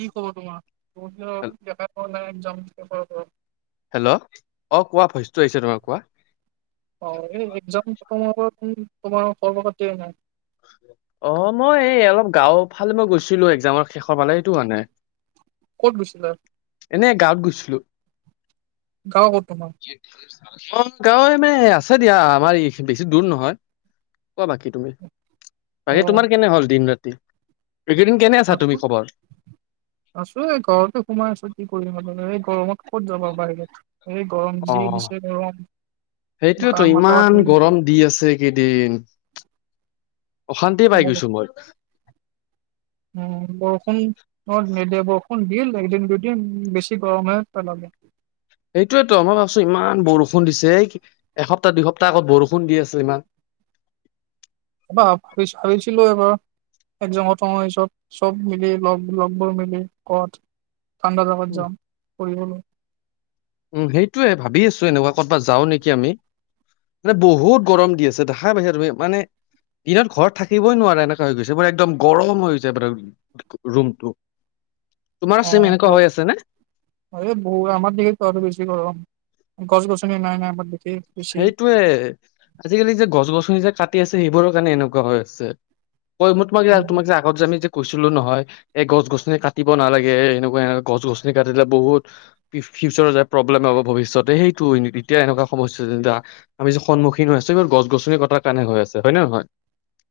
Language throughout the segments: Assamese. কি খব তোমাৰ তম হেল- দেখা পোৱা নাই। জম। হেল্ল' অ কোৱা ভইচটো আহিছে তোমাৰ কোৱা? অ এই একজাম তমাৰ পৰাম তোমাৰ সৰ্ব পাতি নাই। অ মই এই অলপ গাও ফালে মই গৈছিলো একজামৰ শেষৰ পালে এইটো কাৰণে। ক'ত গৈছিলা? এনেই গাঁৱত গৈছিলো। গা কৰত ন। গাঁৱে মানে আছে দিয়া আমাৰ এইিন বেছি দূৰ নহয় কোৱা বাকী তুমি পাৰে অ', তোমাৰ কেনে হ'ল দিন ৰা তে আছো আছো এই ঘৰতে সোমাই আছো কি কৰিম ত অ মই ক'ত যাব বাৰগাত অ মা সেইটোয়েতো মাথা ফাটি ইমান গৈছে। গৰম দি আছে কেইদিন অশান্তিয়ে পাই বৰ- গৈছো মই উম বৰষুণ অ মদ বৰষুণ দল একদিন দুদিন বেছি গৰম হৈ পালাগে সেইটোয়েতো মই ভাবছো ইমান বৰষুণ দিছে এই এসপ্তাহ দুসপ্তাহ আগত বৰষুণ দি আছে ইমান এবাৰ হাৰিছিলো এবাৰ একজ তনৰ পিছত চব মিলি লগ লগবোৰ মিলি কাত ঠাণ্ডা জাগাত উম যাম পৰি গো উম সেইটোোৱে ভাবি আছো এনেকুৱা কৰ'বাত যাও নেকি আমি মানে বহুত গৰম দি আছে দেখা পাইছা তুমি মানে দিনত ঘৰত থাকিবই নোৱাৰা এনেকা হৈ গৈছে ব একদম গৰম হৈ যায় ব ৰুমটো। তোমাৰ অ চেম এনেকুৱা হৈ আছে নে? বহু আমাৰ দি চেছ কৰ গছ গছনি নাই নাই ম সেইটোয়ে আজিকালি যে গছ গছনি যে কাটি আছে সেইবোৰৰ কাৰণে এনেকুৱা হৈ আছে। ক মই ত ম তম আগত য আমি। কৈছিলো নহয় এই গছ গছনি কাটিব নালাগে এনেকুৱা এ গছ গছনি কাটিলে বহুত ফিউচাৰৰ যায় প্ৰব্লেম হব ভৱিষ্যতে সেইটো এতিয়া এনেকুৱা সমস্যা আমি য যে সন্মুখীন হৈ আছো গছ গছনি কটাৰ কাৰণে হৈ আছে হয় নহ নহয়।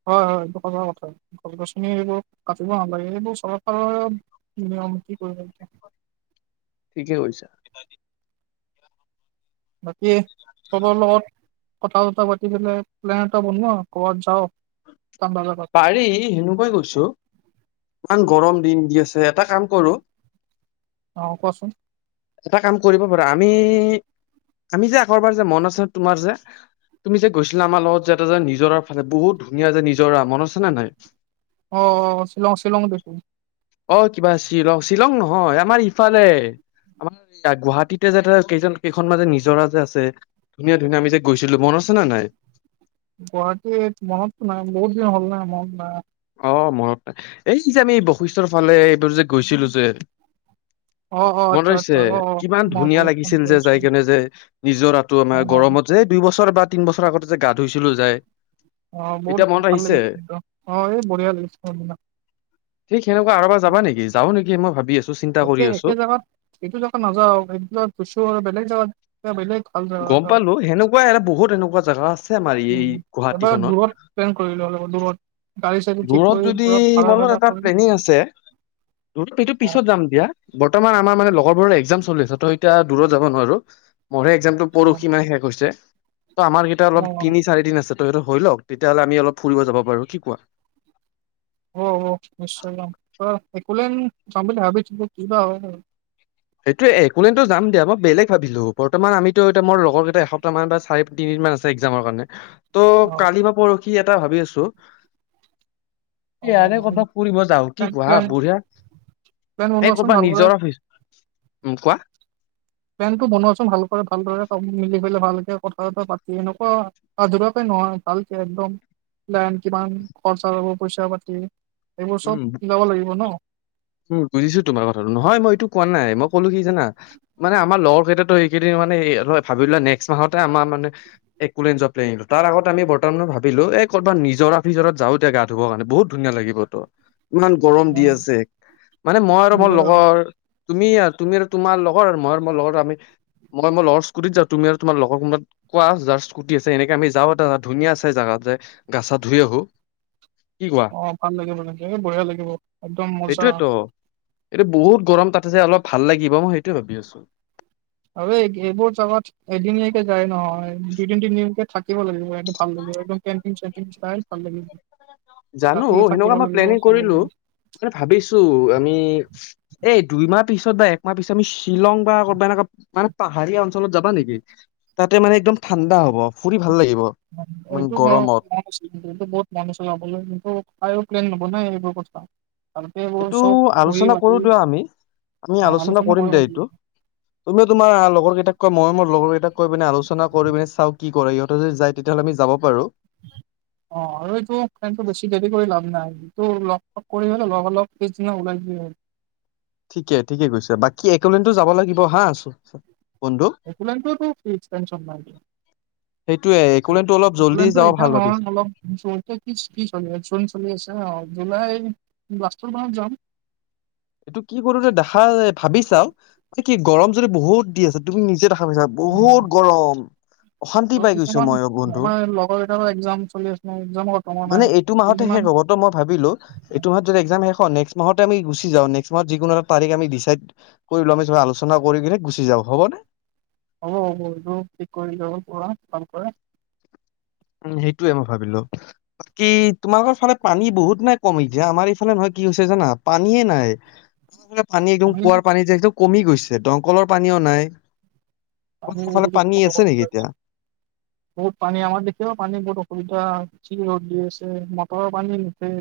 হয় - হয় এইটো সজা কথা গছ গছনি এইবোৰ কাটিব নালাগে এইবোৰ চৰকাৰৰ নিয়ম কি কৰিব এতিয়া। জ উছ [unintelligible] বাকী খবৰ লবৰ কথা চথা পাতি পেললে প্লেন এটা বনোৱা ক'ৰবাত যাওঁ। ঠাণ্ডা জেগাত পাৰি হেনুৱাই কৈছো [inaudible] ইমান গৰম দিন দি আছে এটা কাম কৰো অ কোৱাচোন এটা কাম কৰিব পাৰা আমি আমি যে আগৰবাৰ যে মন আছে তোমাৰ যে তুমি যে গৈছিলা আমাৰ লগত যেটা যে নিজৰ ফালে বহুত ধুনীয়া যে নিজৰ মনতো আছেনে নাই? অহ ', শ্বিলং - শ্বিলং দেখো অহ ', কিবা শ্বিলং - শ্বিলং নহয় আমাৰ ইফালে আমাৰ গুৱাহাটীতে যে কেইজন কেইখন মাজে নিজৰা যে আছে ধুনীয়া- ধুনীয়া আমি যে গৈছিলো মন আছে নে নাই? গুৱাহাটীৰ মনত নাই বহুত দিন হ'ল নাই মনত নাই অহ ', মনত এই যে আমি বৈশিষ্টৰ ফালে এইবোৰ যে গৈছিলো যে অ অ মনত আচ্ছা আহিছে আচ্ছা অ অ কিমান মনত ধুনীয়া পৰিছে মনত লাগিছিল যে পৰিছে যাই কেনে যে নিজৰটো অ আমাৰ গৰমত যে দুই বছৰ বাদ তিন বছৰ আগতে যে গাহ ধুইছিলো যায়। অহ ', বহুত ভাল লাগিছে অহ ', এই বঢ়িয়া লাগিছে ঠিক সেনেকুৱা আৰুবাৰ যাবা নেকি যা অহ ', নে মই ভাব আছো একে- একে জেগাত এইটো জেগাত নাযাও এই জেগাত গৈছো আৰু বেলেগ জেগাত এটা বেলেগ ভাল জেগা গম এটা পালো সেনেকুৱা এ বহুত এনেকুৱা জোগা আছে আমাৰ এই উম এবাৰ গুৱাহাটীখনত দূৰত প্লেন কৰিলো অলপ দূৰত গাড়ী চাড়ী ঠিক দূৰত কৰি যদি পুৰা ভাড়া মলত চাড়া এটা কৰি প্লেনিং আছে। ত', এইটো অ পিছত যাম দিয়া বৰ্তমান আমাৰ মানে লগৰবোৰৰ এক্জাম চলি আছে তই এতিয়া দূৰত যাব নোৱাৰো মোৰে পৰহি মানেহে শেষ হৈছে। ত', আমাৰ কেইটা অ অলপ অ তিনি চাৰি দিন আছে তোহোত হৈ লওক তেতিয়াহ'লে আমি অলপ ফুৰিব যাব পাৰো কি কোৱা? অহ - অহ নিশ্চয় যাম একুলে যাম বুলি ভাবিছিলো কিবা হয়। সেইটোয়ে একুলেনট যাম দিয়া মই বেলেগ ভাবিলো বৰ্তমান আমিতো এতিয়া মোৰ লগৰ কেইটা এসপ্তাহ মান বা চাৰি তিনিদিন মান আছে একজামৰ কাৰণে ত' অ কালি বা পৰখি কি এটা ভাবি আছো। অ ইয়াৰে কৰ'বাত ফুৰিব যাও কি প্লেন ক হা প্লেন বুঢ়া প্লেন এই বনোৱাচোন কৰ'বাত ভালদৰে নিজৰা উম ', কোৱা? পেনটো বনোৱাচোন ভাল কৰা ভালদৰে ছবে মিলি পেলাই ভাল কে কথা বতা পাতি এনেকুৱা আধৰুৱাকে নহয় ভালকে একদম লেন কিমান খৰচা হব পইচা পাতি এইবোৰ চব উম মিলাব লাগিব ন উম বুজিছো তোমাৰ কথাটো নহয় মই এইটো কোৱা নাই মই কলো কি জানা মানে আমাৰ লগৰ কেইটা এইকেইদিন মানে ভাবিলো নেক্স মাহতে আমাৰ মানে একলেণ্ড যোৱা প্লেন আৰু তাৰ আগত আমি বৰ্তমানত ভাবিলো এই ক'ৰবাত নিজৰ ফিজৰাত যাও দে গা ধুব কাৰণে বহুত ধুনীয়া লাগিব তো ইমান গৰম দি অ', আছে মানে মই আৰু মোৰ নিজৰ লগৰ তুমি আৰু তুমি আৰু তোমাৰ লগৰ আৰু মই লগৰ আমি মই মই লগৰ স্কুটিত যাওঁ তুমি আৰু তোমাৰ লগৰত কোৱা যাৰ স্কুটি আছে এনেকে আমি যাওঁ এটা ধুনীয়া চছে জাগাত যে গাছা ধুই আহো কি কোৱা? অ ভাল লাগে মানে এ বঢ়িয়া লাগিব একদম মজা সেইটোয়েতো এইটো বহুত গৰম তাতে যে অলপ ভাল লাগিব মই সেইটোৱে ভাবি আছো আৰু এই-এইবোৰ যাগাত এদিনীয়াকে যায় নহয় দুইদিন তিনিদিনকে থাক কিব লাগিব একদম ভাল লাগিব একদম কেন্টিন চেন্টিন চাই ভাল লাগিব। জানো ৰাতি থাকিব হেনেকুৱা মই লাগিব প্লেনিং ভাল কৰিলো লাগিব মানে ভাবিছো আমি এই দুইমাহ পিছত বা একমাহ পিছত আমি শ্বিলং বা ক'বা এনেকুৱা মানে পাহাৰীয়া অঞ্চলত যাবা নেকি তাতে মানে একদম ঠাণ্ডা হব ফুৰি ভাল লাগিব মানে এইটো মই গৰমত। মু এইটো বহুত মানুচলাম আ কিন্তু তায়ো প্লেন নবনাই এইবোৰ কথা ভালকে এইবোৰ এইটো চব বহি আলোচনা মাতি কৰো দিয় আমি আমি অ', আলোচনা কৰিম কৰিব দে লাগিব এইটো তুমিও তোমাৰ লগৰ কেইটা তাত কয় মই মোৰ লগৰ কেইটাক কৈ পিনে আলোচনা কৰি পিনে চাওঁ কি কৰে ইহতে যদি যাই তেতিয়াহ'লে আমি যাব পাৰো অ আৰু এইটো প্লেনটো বেছি দেৰি কৰি লাভ নাই এইটো লগ চগ কৰিলে লগালগ পিছদিনা ওলাই য ঠিকে ঠিকে কৈছে বাকী এক'লেন্ডো যাব লাগিব হা চব এক'লেন্ডটো টো ফিক্স টেনচন নাই এতিয়া সেইটোয়ে ট একলেনটো অলপ জল্দি এক'লেন্ড টো যাব এতিয়া ভাল নহয় ভাবিছো অলপ কি চলি আছে একচলিন চলি আছে আউট জুলাই লাষ্টৰ মানত যাম এইটো কি কৰো যে দেখা ভাবি চাও এই কি গৰম যদি বহুত দি আছে তুমি নিজে দেখ তাপিচত বহুত গৰম অশান্তি ত' পাই গৈছো কিছুমান মই অ বন্ধু আমাৰ লগৰ কেইটাৰো এক্সাম চলি আছে ন এক্সাম খতম হোৱা নাই। মানে এইটো মাহতে কেইদিনমান শেষ হব তো মই ভাবিলো এইটো মাহত যদি একজাম শেষ হয় নেক মাহতে আমি গুচি কিজা নেক্সট মাহতযিকোনো এটা তাৰিখ আমি ডিচাইড কৰি লোৱা পিছত আলোচনা কৰি কিনে গুচি যাও। হ'বনে? হ'ব হ'ব এইটো ঠিক কৰি লব পোৰা ভাল দৰে উম সেইটোয়ে মই ভাবিলো। বাকী তোমালোকৰ ফালে পানী বহুত নে কমিল যে আমাৰ এইফালে নহয় কি হৈছে জানা পানীয়ে নাই পানী একদম কুঁৱাৰ পানী যে এইটো কমি গৈছে দমকলৰ পানীও নাই পানী তোমালোকৰ ফালে পানী আছে নেকি এতিয়া? বহুত পানী আমাৰ দে এতিয়াও পানী বহুত অসুবিধা যি ৰ'দ দি আছে মটৰৰ পানী নুঠে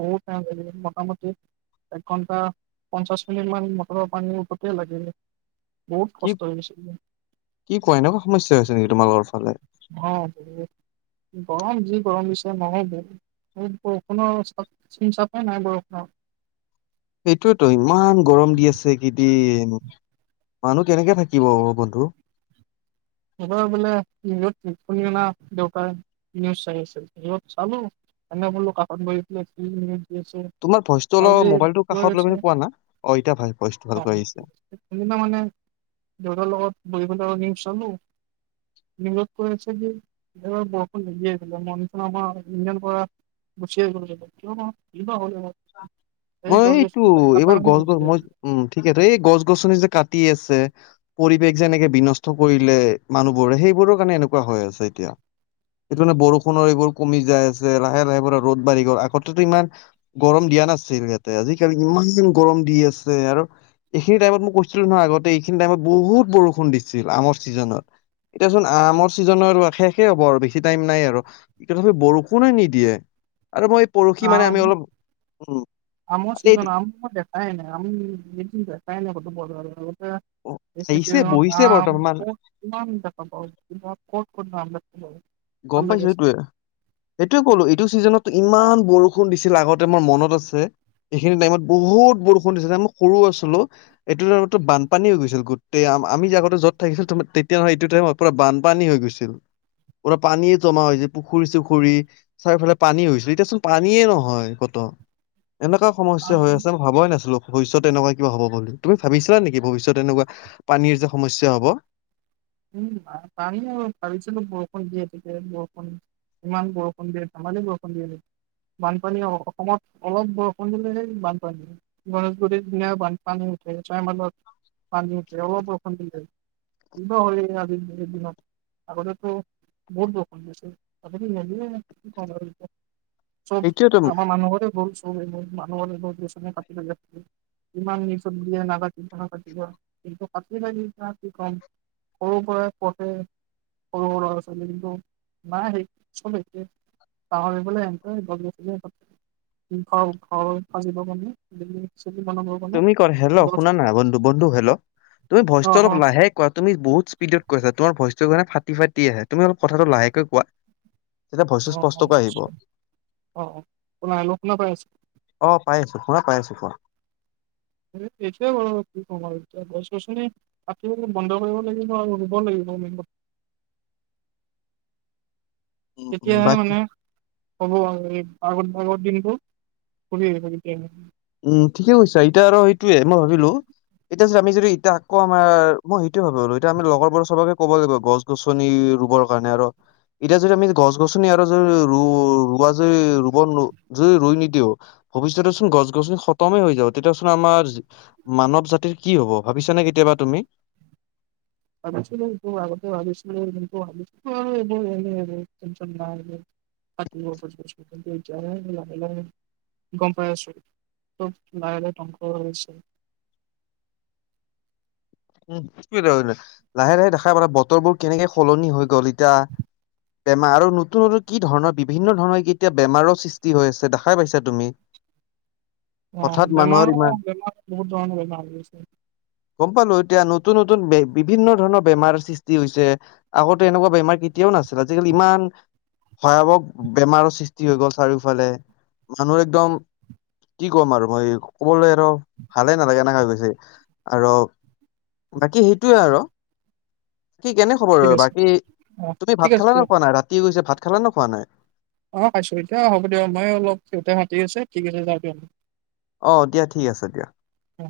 বহুত টাইম লাগে মোটামুটি একঘণ্টা পঞ্চাছ মিনিট মান মটৰৰ পানী উঠোতে লাগিলে বৌত কি কষ্ট হৈ গৈছিলে। কি কোৱা? এনেকুৱা সমস্যা হৈছে নেকি তোমালোকৰ ফালে? অ', গৰম যি গৰম দিছে [unintelligible] বৰষুণৰ চাপ চিন চাপেই নাই বৰষুণৰ সেইটোয়েতো ইমান গৰম দি আছে এইকেইদিন মানুহ কেনেকে থাকিব অ', বন্ধু? এইবাৰ বোলে [unintelligible] দেউতাই নিউজ চাই আছিল, চালো এনে বোলো কাষত বহি পেলা কি নিউজ তোমাৰ ভইচটো অলপ মোবাইলটো কাষত লৈ পিনে কোৱা না। অ এতিয়া ভাল ভইচটো ভালকৈ আহিছে। [unintelligible] সিদিনা মানে দেউতাৰ লগত বহি [unintelligible] নিউজ কৈ আছে যে, এইবাৰ বৰষুণ নিদিয়ে [unintelligible] ইন্ডিয়াৰ পৰা গুচিয়ে গ'ল কিয় বা? কি বা হ'ল? এইবাৰ। এই মই গছ এইটো, গছনি কটা এইবাৰ কাটি গছ-গছ হৈছিলে মই বোলে। উম, ঠিকেইটো এই গছ, গছনি যে, কাটি আছে পৰি বেশ যেনেকে বিনষ্ট কৰিলে মানুহবোৰে সেইবোৰৰ কাৰণে এনেকুৱা হৈ আছে এতিয়া, সেইটো কাৰণে বৰষুণৰ এইবোৰ কমি যায় আছে লাহে, লাহে পোৰা ৰ'দ বাঢ়ি গ'ল আগতেটো ইমান গৰম দিয়া নাছিল ইয়াতে আজিকালি ইমান গৰম দি আছে আৰু এইখিনি টাইমত মই কৈছিলো নহয় আগতে এইখিনি টাইমত বহুত বৰষুণ দিছিল আমৰ চিজনত, এতিয়াচোন আমৰ চিজনৰ শেষে হ'ব আৰু বেছি টাইম নাই আৰু তথাপি বৰষুণে নিদিয়ে। আৰু মই পৰহি, মানে, আম আমি অলপ উম আমৰ এই ছিজন। আম মই দেখাই নাই। আমি [unintelligible] দেখাই নাই [inaudible] এইটো আহিছে ছিজনত বহিছে আম বৰ্তমান ক'ত, কিমান দেখা পাওঁ তোমাৰ ক'ত, ক'ত [unintelligible] ভাল গম লাগি পাইছোঁ। আছে সেইটোৱেই, এইটোৱেই ক'লো। এইটো ছিজনত ইমান বৰষুণ দিছিল। আগতে মোৰ মনত আছে, এইখিনি টাইমত বহুত বৰষুণ দিছিল। মই সৰু আছিলোঁ। এইটো টাইমতো বানপানী হৈ গৈছিল। গোটেই আমি যে আগতে য'ত থাকিছিলোঁ, তেতিয়া নহয়, এইটো টাইমত পুৰা বানপানী হৈ গৈছিল। পুৰা পানীয়ে জমা হৈ যায়। পুখুৰী-চুখুৰী, চাৰিওফালে পানী হৈছিল। এতিয়াচোন পানীয়ে নহয় ক'তো। এনেকুৱা সমস্যা হৈ আছে। মই ভবাই নাছিলোঁ ভৱিষ্যত এনেকুৱা কিবা হ'ব বুলি তুমি ভাবিছিলা নেকি? ভৱিষ্যত এনেকুৱা পানীৰ যে সমস্যা হ'ব উম, পানী আৰু ভাবিছিলোঁ। বৰষুণ দিয়ে, তেতিয়া বৰষুণ, ইমান বৰষুণ দিয়ে। ধেমালি বৰষুণ দিয়ে নেকি? বানপানী অসমত অলপ বৰষুণ দিলেই। সেই বানপানী গণেশগুৰিৰ পিনেও বানপানী উঠে, ছয়মাইলত পানী উঠে অলপ বৰষুণ দিলেই কিবা হ'ল এই আজিৰ দিনত। আগতেতো বহুত বৰষুণ দিছিল, আজিকালি নিদিয়ে। কি ক'ম আৰু এতিয়া চব এইটোয়েতো আমাৰ মানুহৰে ভুল। মানুহৰ নিজৰ গছ-গছনি কাটি থৈ দিয়ে। কিমান নিউজত দিয়ে, নাকাটিবা, নাকাটিবা, কিন্তু কাটি থৈ দিয়ে। কি ক'ম সৰু পৰাই পঢ়ে সৰু, সৰু ল'ৰা-ছোৱালী, কিন্তু নাই। সেই চব একেই। ডাঙৰ হৈ গ'লে সিহঁতেও গছ-গছনি কাটে। দীঘল ঘৰ সাজিব কাৰণে, বিল্ডিংছ তুমি কল, হেল্ল', শুনা না। বন্ধু, বন্ধু, হেল্ল'। তুমি ভইচটো অ', অলপ অ', লাহে কোৱা। তুমি বহুত স্পীডত কৈ আছা তোমাৰ ভইচটো মানে ফাটি, ফাটি আহে তুমি অলপ কথাটো লাহেকে কোৱা। তেতিয়া ভইচটো অ', অ', স্পষ্টকৈ আহিব নিশ্চয় অহ, অহ, শুনা-হেল্ল' শুনা পাই আছে? অ', পাই আছো শুনা পাই আছো কোৱা। এইটোৱে বাৰু কি কম আৰু এতিয়া গছ গছনি কাটিবলৈ বন্ধ কৰিব লাগিব আৰু ৰুব লাগিব আমি [unintelligible] উম উম তেতিয়াহে বাকী মানে হ'ব আৰু আগত, আগৰ দিনতবোৰ ঘূৰি আহিব তেতিয়াহে। উম, ঠিকে কৈছা এতিয়া আৰু এইটোৱে মই ভাবিলোঁ, এতিয়া চা আমি যদি এতিয়া আকৌ আমাৰ মই সেইটোৱে ভাৱোঁ আৰু এতিয়া আমি লগৰবোৰক চবকে ক'ব লাগিব গছ গছনি ৰুবৰ কাৰণে আৰু এতিয়া যদি আমি গছ গছনি আৰু য-ৰু-ৰুৱা যে-ৰুব যে, ৰুই নিদিও ভৱিষ্যতে চোন গছ গছনি খতমেই হৈ যাব তেতিয়া চোন আমাৰ মানৱ জাতিৰ কি হ'ব ভাবিছা নে কেতিয়াবা তুমি? ভাবিছিলোঁ এইটো আগতেও ভাবিছিলোঁ কিন্তু ভাবিছিলোঁ আৰু এইবোৰ এনে, এনে টেনচন নাই আৰু থাকিব বছৰ, বছৰ কিন্তু এতিয়াহে লাহে, লাহে গম পাই আছো লাহে, লাহে ধ্বংস হৈছে। [unintelligible] লাহে লাহে দেখাই পাবা বতৰবোৰ কেনেকে সলনি হৈ গ'ল এতিয়া, বেমাৰ আৰু নতুন নতুন কি ধৰণৰ বিভিন্ন ধৰণৰ এতিয়া বেমাৰৰ সৃষ্টি হৈ আছে দেখাই পাইছা তুমি। অ', হঠাৎ মানুহৰ ইমান বেমাৰো বেমাৰ বহুত ধৰণৰ বেমাৰ হৈ আছে। গম পালোঁ। এতিয়া নতুন নতুন বে বিভিন্ন ধৰণৰ বেমাৰ সৃষ্টি হৈছে, আগতে এনেকুৱা বেমাৰ কে তিয়াও নাছিল আজিকালি ইমান ভয়াৱহ বেমাৰৰ সৃষ্টি হৈ গ'ল চাৰিওফালে, মানুহ একদম, কি ক'ম আৰু মই ক'বলৈ আৰু, ভালে নালাগা সেনেকা হৈ গৈছে, আৰু বাকী সেইটোৱে আৰু। কি কেনে খবৰ ঠিক আৰু আছে বাকী, অ তুমি ঠিক ভাত আছে খালা নে দিয়ক খোৱা নাই ৰাতি হৈ গৈছে ভাত খাবা নে খোৱা নাই? অ', খাইছোঁ এতিয়া হ'ব দিয়ক মই অলপ সিহঁতে হাতি আছে ঠিক আছে যাওঁ দিয়ক। অ', দিয়া ঠিক আছে দিয়া। অ